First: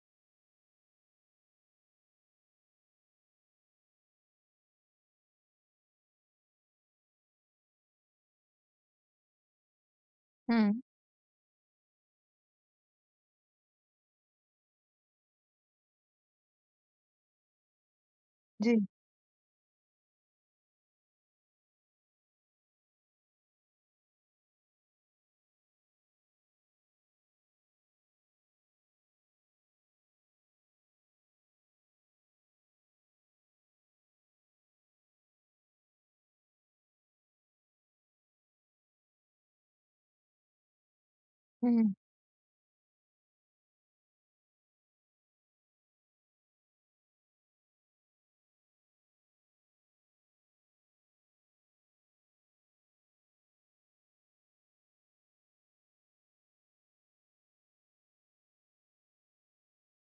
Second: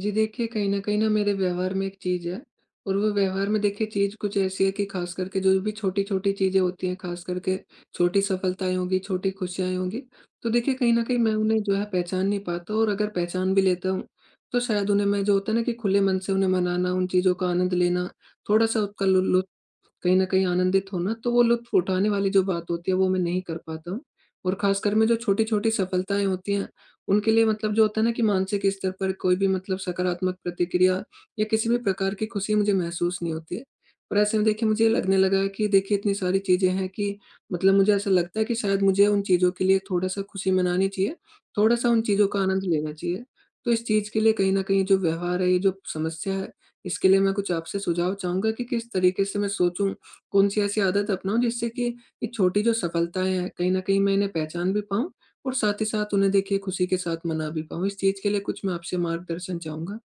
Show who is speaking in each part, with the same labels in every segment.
Speaker 1: जी देखिए, कहीं न कहीं ना मेरे व्यवहार में एक चीज़ है। और वो व्यवहार में देखिए चीज़ कुछ ऐसी है कि ख़ास करके जो भी छोटी-छोटी चीज़ें होती हैं, ख़ास करके छोटी सफलताएँ होंगी, छोटी खुशियाँ होंगी, तो
Speaker 2: हुँ।
Speaker 1: देखिए कहीं न कहीं मैं उन्हें जो है पहचान नहीं पाता, और अगर पहचान भी लेता हूँ, तो शायद उन्हें मैं जो होता है ना कि खुले मन से उन्हें मनाना, उन चीज़ों का आनंद लेना, थोड़ा-सा
Speaker 2: जी।
Speaker 1: उसका लु लुत्फ़, कहीं न कहीं आनंदित होना, तो वो लुत्फ़ उठाने वाली जो बात होती है, वो मैं नहीं कर पाता हूँ। और ख़ासकर में जो छोटी-छोटी सफलताएँ होती हैं, उनके लिए मतलब जो होता है ना कि मानसिक स्तर पर कोई भी मतलब सकारात्मक प्रतिक्रिया या किसी भी प्रकार की खुशी मुझे महसूस नहीं होती है। और ऐसे में देखिए मुझे लगने लगा है कि देखिए इतनी सारी चीज़ें हैं कि मतलब मुझे ऐसा लगता है कि शायद मुझे उन चीज़ों के लिए थोड़ा-सा खुशी मनानी चाहिए, थोड़ा-सा
Speaker 2: हुँ।
Speaker 1: उन चीज़ों का आनंद लेना चाहिए। तो इस चीज़ के लिए कहीं न कहीं जो व्यवहार है, ये जो समस्या है, इसके लिए मैं कुछ आपसे सुझाव चाहूँगा कि किस तरीके से मैं सोचूँ, कौन-सी ऐसी आदत अपनाऊँ जिससे कि ये छोटी जो सफलताएँ हैं, कहीं न कहीं मैं इन्हें पहचान भी पाऊँ और साथ ही साथ उन्हें देखिए खुशी के साथ मना भी पाऊँ। इस चीज़ के लिए कुछ मैं आपसे मार्गदर्शन चाहूँगा।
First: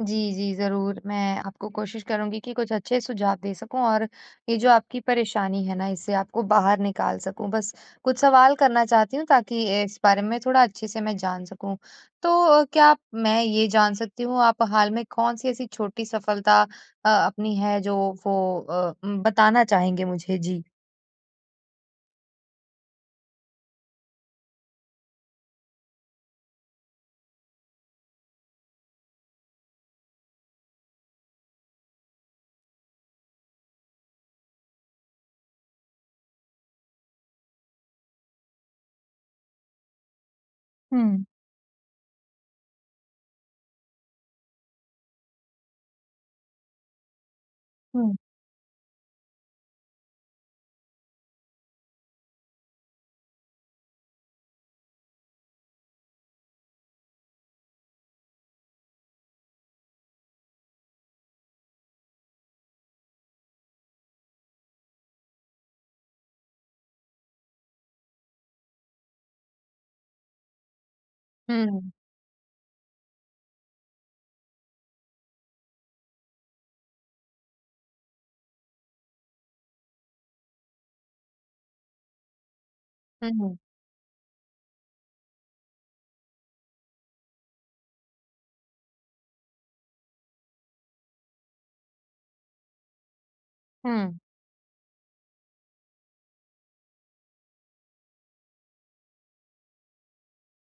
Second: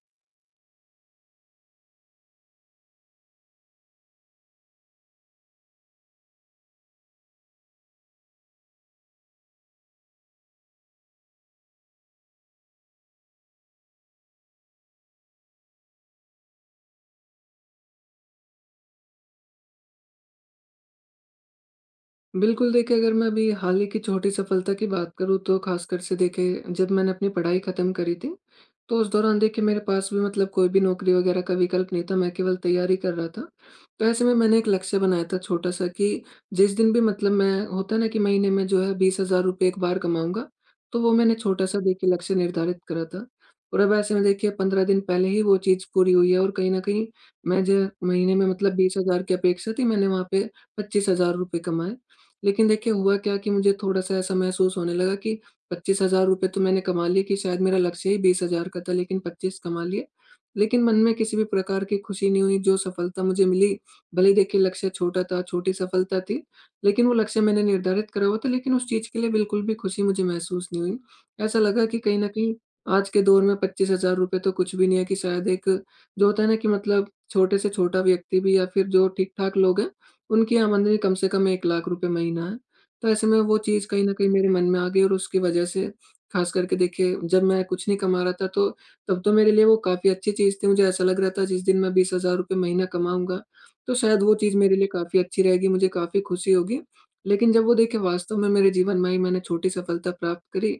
Speaker 2: जी, जी, ज़रूर, मैं आपको कोशिश करूँगी कि कुछ अच्छे सुझाव दे सकूँ और ये जो आपकी परेशानी है ना, इससे आपको बाहर निकाल सकूँ। बस कुछ सवाल करना चाहती हूँ ताकि इस बारे में थोड़ा अच्छे से मैं जान सकूँ। तो क्या आप मैं ये जान सकती हूँ, आप हाल में कौन-सी ऐसी छोटी सफलता अपनी है जो वो बताना चाहेंगे मुझे? जी।
Speaker 1: बिल्कुल, देखिए अगर मैं अभी हाल ही की छोटी सफलता की बात करूँ तो ख़ासकर से देखिए जब मैंने अपनी पढ़ाई ख़त्म करी थी, तो उस दौरान देखिए मेरे पास भी मतलब कोई भी नौकरी वग़ैरह का विकल्प नहीं था, मैं केवल तैयारी कर रहा था। तो ऐसे में मैंने एक लक्ष्य बनाया था छोटा-सा कि जिस दिन भी मतलब मैं होता है ना कि महीने में जो है ₹20,000 एक बार कमाऊँगा, तो वो
Speaker 2: हुँ,
Speaker 1: मैंने छोटा-सा देखिए लक्ष्य निर्धारित करा था। और अब ऐसे में देखिए 15 दिन पहले ही वो चीज़ पूरी हुई है, और कहीं न कहीं मैं जो
Speaker 2: हुँ।
Speaker 1: महीने में मतलब 20,000 की अपेक्षा थी, मैंने वहाँ पे ₹25,000 कमाए। लेकिन देखिए हुआ क्या कि मुझे थोड़ा-सा ऐसा महसूस होने लगा कि ₹25,000 तो मैंने कमा लिए कि शायद मेरा लक्ष्य ही 20,000 का था, लेकिन 25 कमा लिए। लेकिन मन में किसी भी प्रकार की खुशी नहीं हुई, जो सफलता मुझे मिली, भले ही देखिए लक्ष्य छोटा था, छोटी सफलता थी, लेकिन वो लक्ष्य मैंने निर्धारित करा हुआ था, लेकिन उस चीज़ के लिए बिल्कुल भी खुशी मुझे महसूस नहीं हुई। ऐसा
Speaker 2: हुँ,
Speaker 1: लगा
Speaker 2: हुँ,
Speaker 1: कि कहीं न कहीं आज के दौर में ₹25,000 तो कुछ भी नहीं है, कि शायद एक जो होता है ना कि मतलब छोटे से छोटा व्यक्ति भी या फिर जो ठीक-ठाक लोग हैं, उनकी आमदनी कम से कम 1 लाख रुपए महीना है। तो ऐसे में
Speaker 2: हुँ,
Speaker 1: वो चीज़ कहीं न कहीं मेरे मन में आ गई, और उसकी वजह से ख़ास करके देखिए जब मैं कुछ नहीं कमा रहा था, तो तब तो मेरे लिए वो काफ़ी अच्छी चीज़ थी। मुझे ऐसा लग रहा था जिस दिन मैं ₹20,000 महीना कमाऊँगा, तो
Speaker 2: हुँ,
Speaker 1: शायद वो चीज़ मेरे लिए काफ़ी अच्छी रहेगी, मुझे काफ़ी खुशी होगी। लेकिन जब वो देखिए वास्तव में मेरे जीवन में ही मैंने छोटी सफलता प्राप्त करी,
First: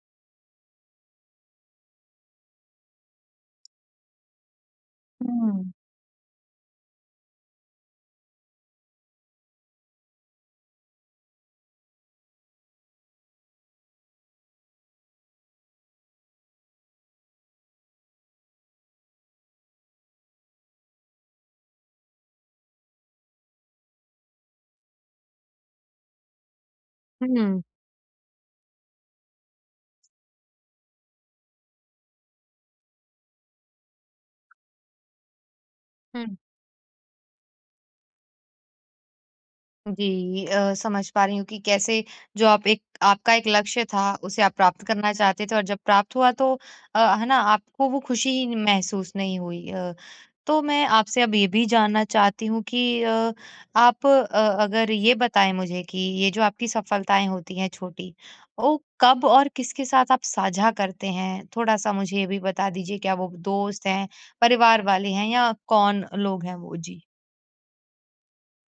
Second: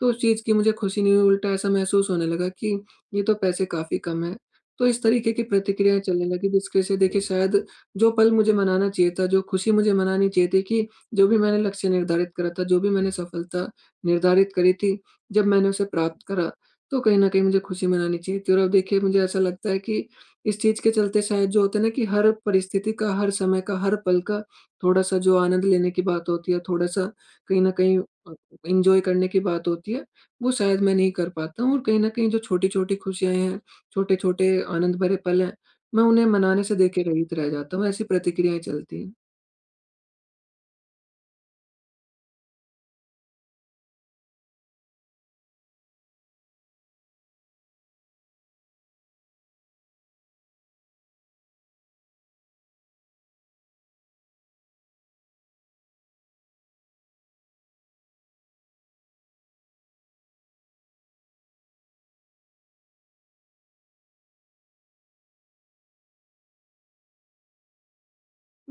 Speaker 1: तो उस चीज़ की मुझे खुशी नहीं हुई, उल्टा ऐसा महसूस होने लगा कि ये तो पैसे काफ़ी कम हैं। तो इस तरीके की
Speaker 2: हुँ,
Speaker 1: प्रतिक्रियाएँ चलने लगी, जिसके से देखिए शायद जो पल मुझे मनाना चाहिए था, जो खुशी मुझे मनानी चाहिए थी कि जो भी मैंने लक्ष्य निर्धारित करा था, जो भी मैंने सफलता निर्धारित करी थी, जब मैंने उसे प्राप्त करा, तो कहीं न कहीं मुझे खुशी मनानी चाहिए थी। और अब देखिए मुझे ऐसा लगता है कि इस चीज़ के चलते शायद जो होता है ना कि हर परिस्थिति का, हर समय का, हर पल का थोड़ा-सा जो आनंद लेने की बात होती है, थोड़ा-सा कहीं
Speaker 2: हुँ,
Speaker 1: न कहीं अ, एन्जॉय करने की बात होती है, वो शायद मैं नहीं कर पाता हूँ, और कहीं न कहीं जो छोटी-छोटी खुशियाँ हैं, छोटे-छोटे आनंद भरे पल हैं, मैं
Speaker 2: हुँ।
Speaker 1: उन्हें मनाने से देखिए रहित रह जाता हूँ, ऐसी प्रतिक्रियाएँ चलती हैं।
Speaker 2: जी समझ पा रही हूँ कि कैसे जो आप एक आपका एक लक्ष्य था उसे आप प्राप्त करना चाहते थे और जब प्राप्त हुआ तो है ना आपको वो खुशी ही नहीं- महसूस नहीं हुई। तो मैं आपसे अब ये भी जानना चाहती हूँ कि आप अ, अगर ये बताएं मुझे कि ये जो आपकी सफलताएं होती हैं छोटी, वो कब और किसके साथ आप साझा करते हैं, थोड़ा सा मुझे ये भी बता दीजिए, क्या वो दोस्त हैं, परिवार वाले हैं या कौन लोग हैं वो? जी।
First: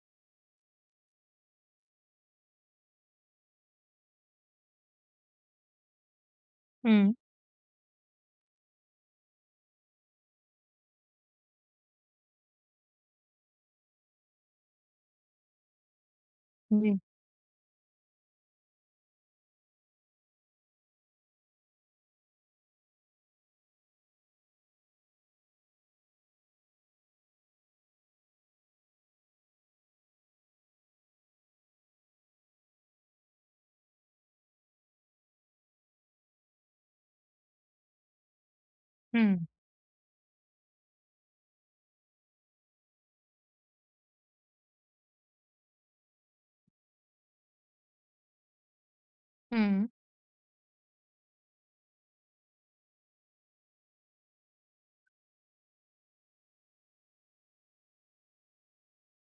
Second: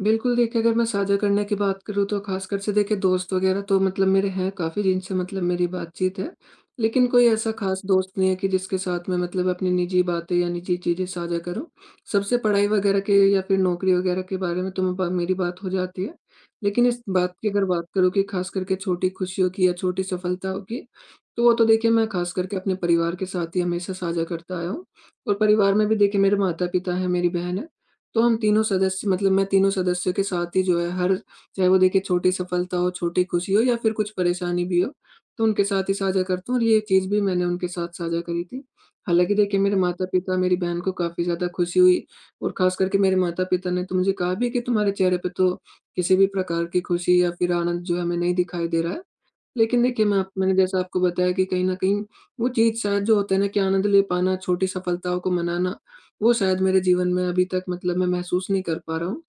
Speaker 1: बिल्कुल, देखिए अगर मैं साझा करने की बात करूँ तो ख़ासकर से देखिए दोस्त वग़ैरह तो मतलब मेरे हैं काफ़ी जिनसे मतलब मेरी बातचीत है। लेकिन
Speaker 2: हम्म।
Speaker 1: कोई ऐसा ख़ास दोस्त नहीं है कि जिसके साथ मैं मतलब अपनी निजी बातें या निजी चीज़ें साझा करूँ। सबसे पढ़ाई वग़ैरह के या फिर नौकरी वग़ैरह के बारे में तो मैं बा मेरी बात हो जाती है। लेकिन
Speaker 2: जी।
Speaker 1: इस बात की अगर बात करूँ कि ख़ास करके छोटी खुशियों की या छोटी सफलताओं की, तो वो तो देखिए मैं ख़ास करके अपने परिवार के साथ ही हमेशा साझा करता आया हूँ। और परिवार में भी देखिए मेरे माता-पिता हैं, मेरी बहन है। तो हम तीनों सदस्य मतलब मैं तीनों सदस्यों के साथ ही जो है हर चाहे वो देखिए छोटी सफलता हो, छोटी खुशी हो या फिर कुछ परेशानी भी हो, तो उनके साथ ही साझा करता हूँ, और ये चीज़ भी मैंने उनके साथ साझा करी थी। हालाँकि
Speaker 2: हम्म।
Speaker 1: देखिए मेरे माता-पिता, मेरी बहन को काफ़ी ज़्यादा खुशी हुई, और ख़ास करके मेरे माता-पिता ने तो मुझे कहा भी कि तुम्हारे चेहरे पे तो किसी भी प्रकार की खुशी या फिर आनंद जो है हमें नहीं दिखाई दे रहा है। लेकिन
Speaker 2: हम्म।
Speaker 1: देखिए, मैंने जैसा आपको बताया कि कहीं न कहीं वो चीज़ शायद जो होता है ना कि आनंद ले पाना, छोटी सफलताओं को मनाना, वो शायद मेरे जीवन में अभी तक मतलब मैं महसूस नहीं कर पा रहा हूँ।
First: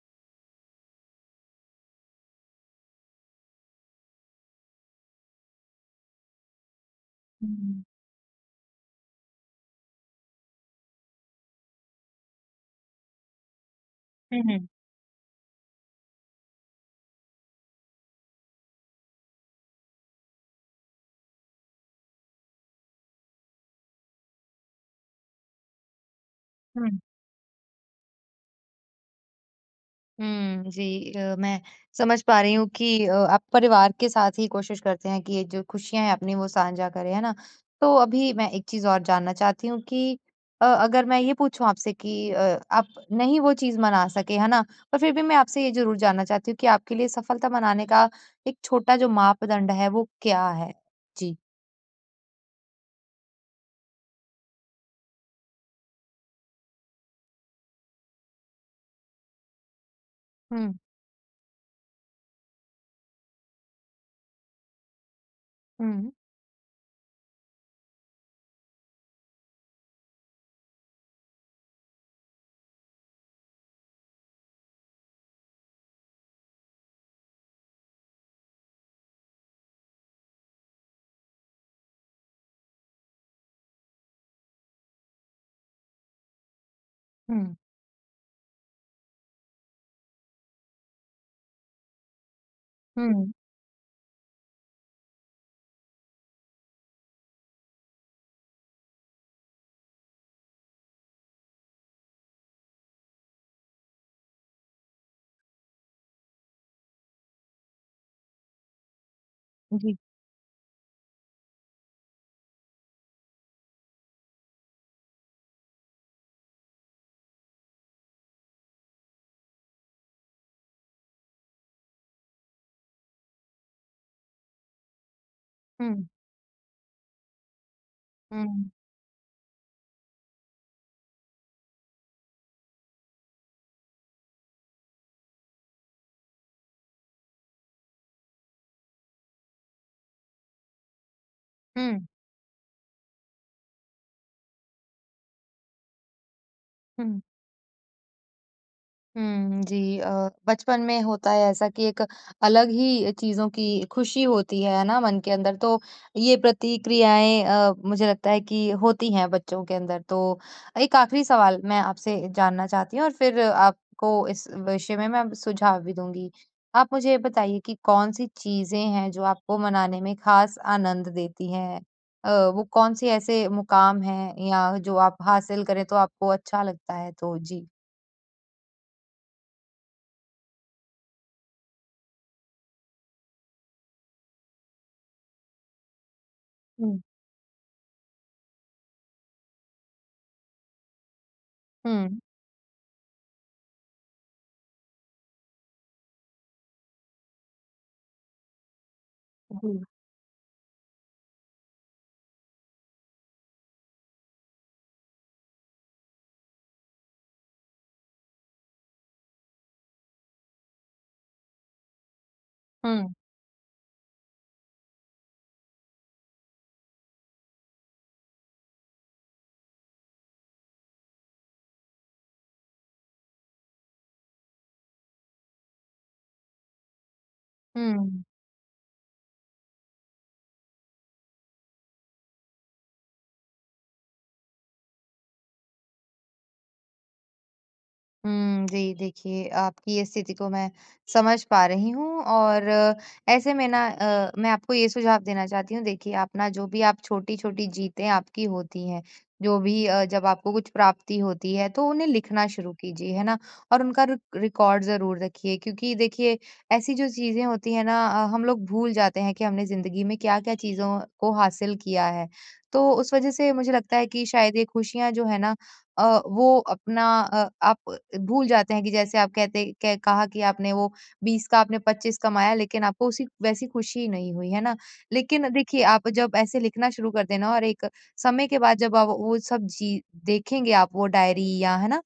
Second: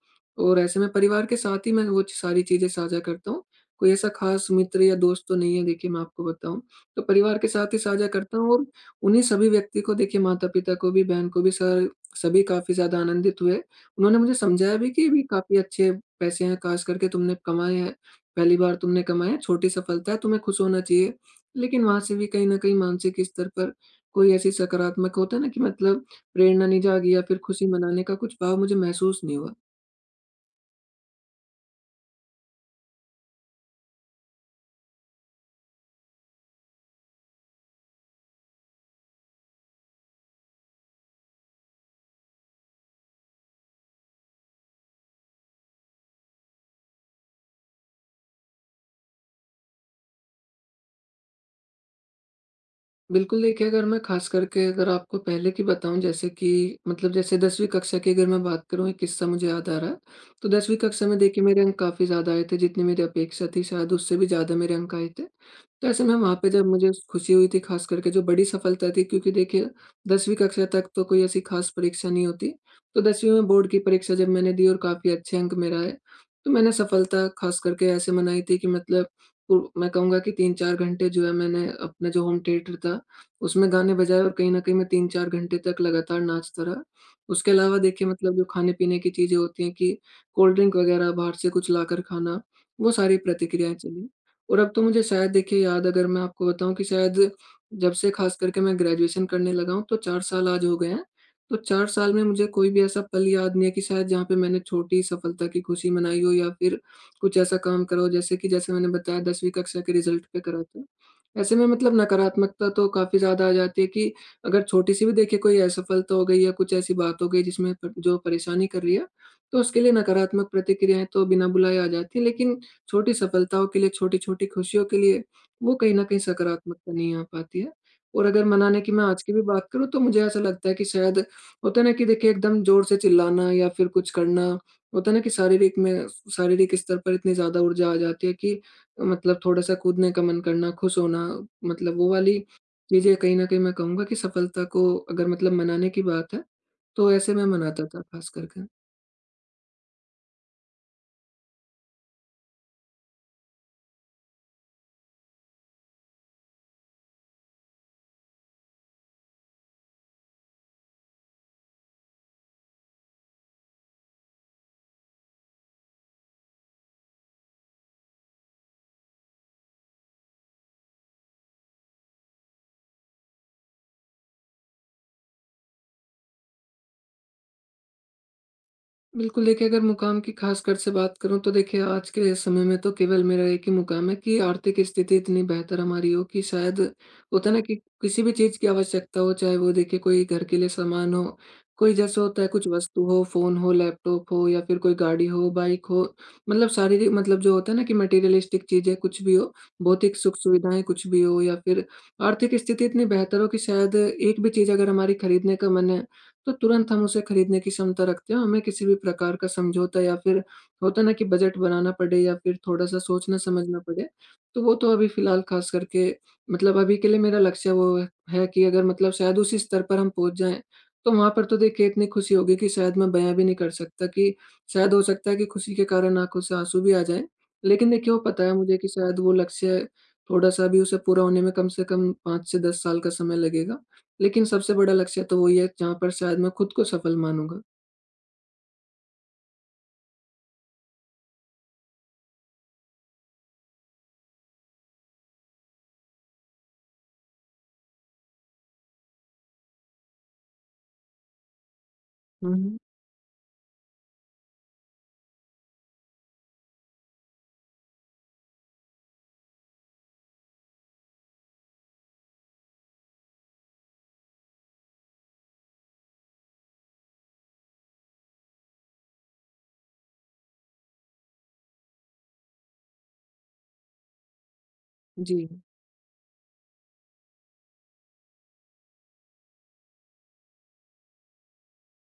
Speaker 1: और ऐसे में परिवार के साथ ही मैं वो सारी चीज़ें साझा करता हूँ। कोई ऐसा ख़ास मित्र या दोस्त तो नहीं है देखिए मैं आपको बताऊँ। तो परिवार के साथ ही
Speaker 2: हुँ।
Speaker 1: साझा करता हूँ, और उन्हीं सभी व्यक्ति को देखिए माता-पिता को भी, बहन को भी सर सभी काफ़ी ज़्यादा आनंदित हुए। उन्होंने मुझे
Speaker 2: हुँ, हुँ।
Speaker 1: समझाया भी कि ये भी काफ़ी अच्छे पैसे हैं, ख़ास करके तुमने कमाए हैं। पहली बार तुमने कमाया, छोटी सफलता है, तुम्हें खुश होना चाहिए। लेकिन वहाँ से भी कहीं न कहीं मानसिक स्तर पर कोई ऐसी सकारात्मक होता है ना कि मतलब प्रेरणा नहीं
Speaker 2: हुँ।
Speaker 1: जागी या फिर खुशी मनाने का कुछ भाव मुझे महसूस नहीं हुआ।
Speaker 2: हुँ, जी मैं समझ पा रही हूँ कि आप परिवार के साथ ही कोशिश करते हैं कि ये जो खुशियाँ हैं अपनी वो साझा करें, है ना? तो अभी मैं एक चीज़ और जानना चाहती हूँ कि अगर मैं ये पूछूँ आपसे कि आप नहीं वो चीज़ मना सके, है ना? पर फिर भी मैं आपसे ये ज़रूर जानना चाहती हूँ कि आपके लिए सफलता मनाने का एक छोटा जो मापदंड है वो क्या है? जी।
Speaker 1: बिल्कुल देखिए, अगर मैं ख़ास करके अगर आपको पहले की बताऊँ जैसे कि मतलब जैसे 10वीं कक्षा की अगर मैं बात करूँ, एक किस्सा मुझे याद आ रहा है। तो
Speaker 2: हुँ,
Speaker 1: 10वीं कक्षा में देखिए मेरे अंक काफ़ी ज़्यादा आए थे, जितनी मेरी अपेक्षा थी शायद उससे भी ज़्यादा मेरे अंक आए थे। तो ऐसे
Speaker 2: हुँ,
Speaker 1: में वहाँ पे जब मुझे खुशी हुई थी खास करके जो बड़ी सफलता थी, क्योंकि देखिए 10वीं कक्षा तक तो कोई ऐसी खास परीक्षा नहीं होती। तो 10वीं में बोर्ड की परीक्षा जब मैंने दी और काफ़ी अच्छे अंक मेरा आए, तो मैंने सफलता खास करके ऐसे मनाई थी कि मतलब पु मैं कहूँगा कि 3-4 घंटे जो है मैंने अपना जो होम थिएटर था, उसमें गाने बजाए और कहीं न कहीं मैं 3-4 घंटे तक लगातार नाचता रहा। उसके
Speaker 2: हुँ,
Speaker 1: अलावा देखिए मतलब जो खाने-पीने की चीज़ें होती हैं कि कोल्ड ड्रिंक वगैरह बाहर से कुछ लाकर खाना, वो सारी
Speaker 2: हुँ,
Speaker 1: प्रतिक्रियाएँ चली। और अब तो मुझे शायद देखिए याद अगर मैं आपको बताऊँ कि शायद जब से ख़ास करके मैं ग्रेजुएशन करने लगा हूँ तो 4 साल आज हो गए हैं। तो 4 साल में मुझे कोई भी ऐसा पल याद नहीं है कि शायद जहाँ पे मैंने छोटी सफलता की खुशी मनाई हो या फिर कुछ ऐसा काम करा हो जैसे कि जैसे मैंने बताया 10वीं कक्षा के
Speaker 2: जी।
Speaker 1: रिज़ल्ट पे करा था। ऐसे में मतलब नकारात्मकता तो काफ़ी ज़्यादा आ जाती है कि अगर छोटी-सी भी देखिए कोई असफलता हो गई या कुछ ऐसी बात हो गई जिसमें प जो परेशानी कर रही है, तो उसके लिए नकारात्मक प्रतिक्रियाएँ तो बिना बुलाए आ जाती हैं। लेकिन छोटी सफलताओं के लिए, छोटी-छोटी खुशियों के लिए, वो कहीं
Speaker 2: हुँ,
Speaker 1: न कहीं सकारात्मकता नहीं आ पाती है। और अगर
Speaker 2: हुँ,
Speaker 1: मनाने की मैं आज की भी बात करूँ तो मुझे ऐसा लगता है कि शायद होता है ना कि देखिए एकदम ज़ोर से चिल्लाना या फिर कुछ करना, होता है ना कि शारीरिक स्तर पर इतनी ज़्यादा ऊर्जा आ जाती है कि मतलब थोड़ा-सा कूदने का मन करना, खुश होना, मतलब
Speaker 2: हुँ,
Speaker 1: वो वाली चीज़ें कहीं न कहीं मैं कहूँगा कि सफलता को अगर मतलब मनाने की बात है, तो
Speaker 2: हुँ।
Speaker 1: ऐसे मैं मनाता था ख़ास करके।
Speaker 2: हुँ, जी बचपन में होता है ऐसा कि एक अलग ही चीज़ों की खुशी होती है ना? मन के अंदर तो ये प्रतिक्रियाएँ मुझे लगता है कि होती हैं बच्चों के अंदर। तो एक आखिरी सवाल मैं आपसे जानना चाहती हूँ और फिर आपको इस विषय में मैं सुझाव भी दूँगी। आप मुझे बताइए कि कौन-सी चीज़ें हैं जो आपको मनाने में ख़ास आनंद देती हैं? वो कौन-से ऐसे मुकाम हैं या जो आप हासिल करें तो आपको अच्छा लगता है? तो जी।
Speaker 1: बिल्कुल, देखिए अगर मुकाम की ख़ासकर से बात करूँ तो देखिए आज के समय में तो केवल मेरा एक ही मुकाम है कि आर्थिक स्थिति इतनी बेहतर हमारी हो कि शायद
Speaker 2: हुँ।
Speaker 1: होता है ना कि किसी भी चीज़ की आवश्यकता हो, चाहे वो देखिए कोई घर के लिए सामान हो, कोई
Speaker 2: हुँ।
Speaker 1: जैसे होता है कुछ वस्तु हो, फ़ोन हो, लैपटॉप हो या फिर कोई गाड़ी हो, बाइक हो, मतलब शारीरिक मतलब जो होता है ना कि मटेरियलिस्टिक चीज़ें कुछ भी हो,
Speaker 2: जी।
Speaker 1: भौतिक सुख-सुविधाएँ कुछ भी हो या फिर आर्थिक स्थिति इतनी बेहतर हो कि शायद एक भी चीज़ अगर हमारी खरीदने का मन है, तो तुरंत हम उसे खरीदने की क्षमता रखते हैं। हमें किसी भी प्रकार का समझौता या फिर होता है ना कि बजट बनाना पड़े या फिर थोड़ा-सा
Speaker 2: हुँ,
Speaker 1: सोचना-समझना पड़े, तो वो तो अभी फ़िलहाल ख़ास करके मतलब अभी के लिए मेरा लक्ष्य वो है कि अगर मतलब शायद उसी स्तर पर हम पहुँच जाएँ, तो वहाँ पर तो देखिए इतनी खुशी होगी कि शायद मैं बयाँ भी नहीं कर सकता कि शायद हो सकता है कि खुशी के कारण आँखों से आँसू भी आ जाएँ। लेकिन देखिए वो
Speaker 2: हुँ।
Speaker 1: पता है मुझे कि शायद वो लक्ष्य थोड़ा-सा अभी उसे पूरा होने में कम से कम 5 से 10 साल का समय लगेगा। लेकिन सबसे बड़ा लक्ष्य तो वही है जहाँ पर शायद मैं खुद को सफल मानूँगा।
Speaker 2: हुँ, जी, देखिए आपकी ये स्थिति को मैं समझ पा रही हूँ और ऐसे में ना मैं आपको ये सुझाव देना चाहती हूँ। देखिए, आप ना जो भी आप छोटी-छोटी जीतें आपकी होती हैं, जो भी जब आपको कुछ प्राप्ति होती है, तो उन्हें लिखना
Speaker 1: हुँ,
Speaker 2: शुरू
Speaker 1: हुँ।
Speaker 2: कीजिए, है ना? और उनका रिकॉर्ड ज़रूर रखिए, क्योंकि देखिए, ऐसी जो चीज़ें होती हैं ना, हम लोग भूल जाते हैं कि हमने ज़िंदगी में क्या-क्या चीज़ों को हासिल किया है। तो उस वज़ह से मुझे लगता है कि शायद ये खुशियाँ जो है ना, अ, वो अपना आप भूल जाते हैं। कि जैसे आप कहते क कहा कि आपने वो 20 का आपने 25 कमाया, लेकिन आपको उसी वैसी खुशी नहीं हुई, है ना? लेकिन
Speaker 1: जी,
Speaker 2: देखिए आप जब ऐसे लिखना शुरू कर देना और एक समय के बाद जब आप वो सब जी देखेंगे, आप वो डायरी, या है ना,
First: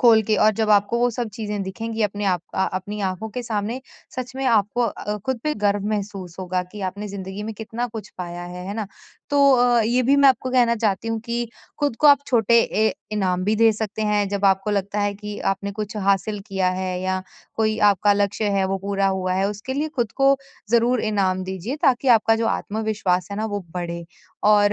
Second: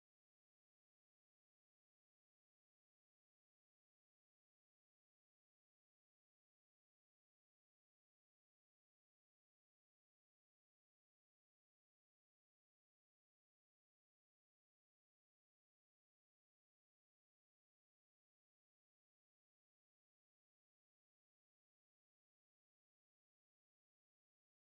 Speaker 2: खोल के और जब आपको वो सब चीज़ें दिखेंगी अपने आप, अपनी आँखों के सामने, सच में आपको खुद पे गर्व महसूस होगा कि आपने ज़िंदगी में कितना कुछ पाया है ना? तो ये भी मैं आपको कहना चाहती हूँ कि खुद को आप छोटे इनाम भी दे सकते हैं, जब आपको लगता है कि आपने कुछ हासिल किया है या कोई आपका लक्ष्य है वो पूरा हुआ है, उसके लिए खुद को ज़रूर इनाम दीजिए ताकि आपका जो आत्मविश्वास है ना वो बढ़े। और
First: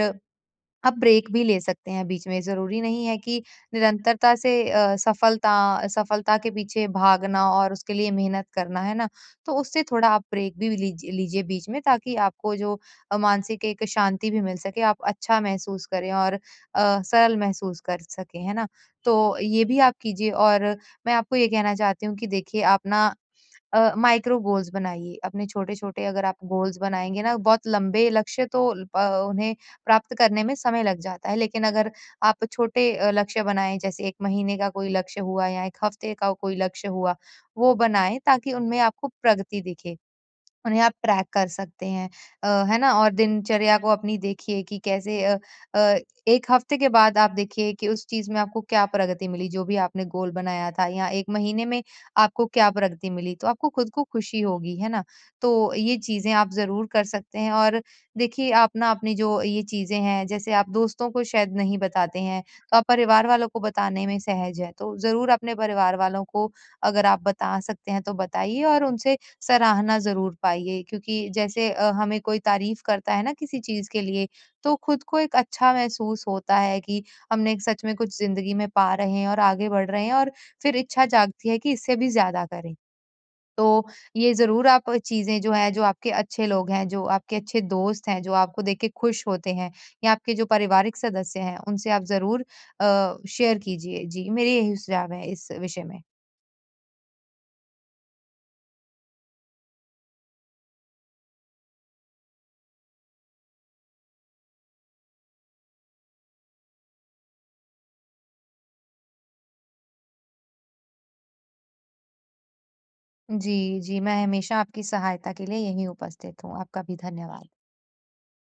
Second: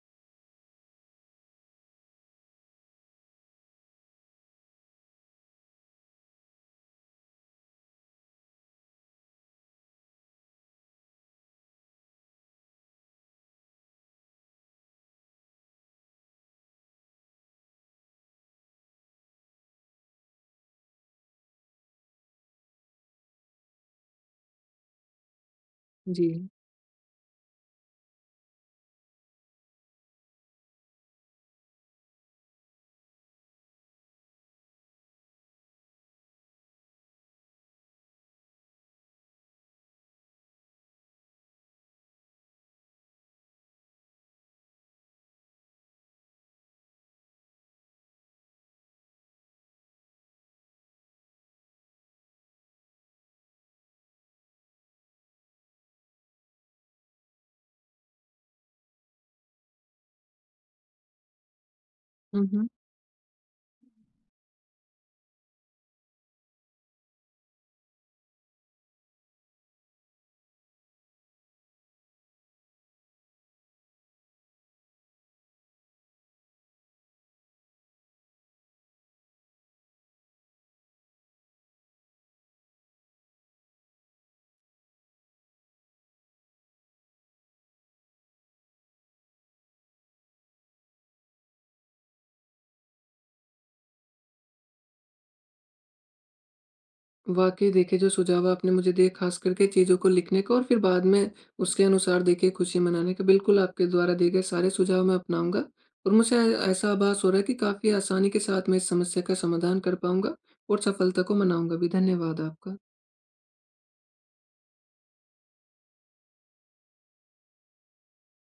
Speaker 2: आप ब्रेक भी ले सकते हैं बीच में, ज़रूरी नहीं है कि निरंतरता से सफलता सफलता के पीछे भागना और उसके लिए मेहनत करना, है ना? तो उससे थोड़ा आप ब्रेक भी लीजिए बीच में, ताकि आपको जो मानसिक एक शांति भी मिल सके, आप अच्छा महसूस करें और सरल महसूस कर सकें, है ना? तो ये भी आप कीजिए। और मैं आपको ये कहना चाहती हूँ कि देखिए आप ना माइक्रो गोल्स बनाइए। अपने छोटे-छोटे अगर
Speaker 1: जी।
Speaker 2: आप गोल्स बनाएँगे ना, बहुत लंबे लक्ष्य तो उन्हें प्राप्त करने में समय लग जाता है। लेकिन अगर आप छोटे लक्ष्य बनाएँ, जैसे 1 महीने का कोई लक्ष्य हुआ या 1 हफ्ते का कोई लक्ष्य हुआ, वो बनाएँ ताकि उनमें आपको प्रगति दिखे। उन्हें आप ट्रैक कर सकते हैं, है ना? और दिनचर्या को अपनी देखिए कि कैसे अ, 1 हफ्ते के बाद आप देखिए कि उस चीज़ में आपको क्या प्रगति मिली, जो भी आपने गोल बनाया था, या 1 महीने में आपको क्या प्रगति मिली, तो आपको खुद को खुशी होगी, है ना? तो ये चीज़ें आप ज़रूर कर सकते हैं। और देखिए आप ना अपनी जो ये चीज़ें हैं, जैसे आप दोस्तों को शायद नहीं बताते हैं,
Speaker 1: हुँ, हुँ।
Speaker 2: तो आप परिवार वालों को बताने में सहज हैं, तो ज़रूर अपने परिवार वालों को अगर आप बता सकते हैं तो बताइए और उनसे सराहना ज़रूर पाइए, क्योंकि जैसे हमें कोई तारीफ़ करता है ना किसी चीज़ के लिए, तो खुद को एक अच्छा महसूस होता है कि हमने एक सच में कुछ ज़िंदगी में पा रहे हैं और आगे बढ़ रहे हैं, और फिर इच्छा जागती है कि इससे भी ज़्यादा करें। तो ये ज़रूर आप चीज़ें जो हैं, जो आपके अच्छे लोग हैं, जो आपके अच्छे दोस्त हैं, जो आपको देख के खुश होते हैं या आपके जो पारिवारिक सदस्य हैं, उनसे आप ज़रूर शेयर कीजिए। जी, मेरे यही सुझाव हैं इस विषय में।
Speaker 1: वाक़ई देखिए जो सुझाव आपने मुझे दिए ख़ास करके चीज़ों को लिखने का और फिर बाद में उसके अनुसार देखिए खुशी मनाने का, बिल्कुल आपके द्वारा दिए गए सारे सुझाव मैं अपनाऊँगा। और मुझे ऐसा आभास हो रहा है कि काफ़ी आसानी के साथ मैं इस समस्या का समाधान कर पाऊँगा और सफलता को मनाऊँगा भी। धन्यवाद आपका।
Speaker 2: जी, जी, मैं हमेशा आपकी सहायता के लिए यहीं उपस्थित हूँ। आपका भी धन्यवाद।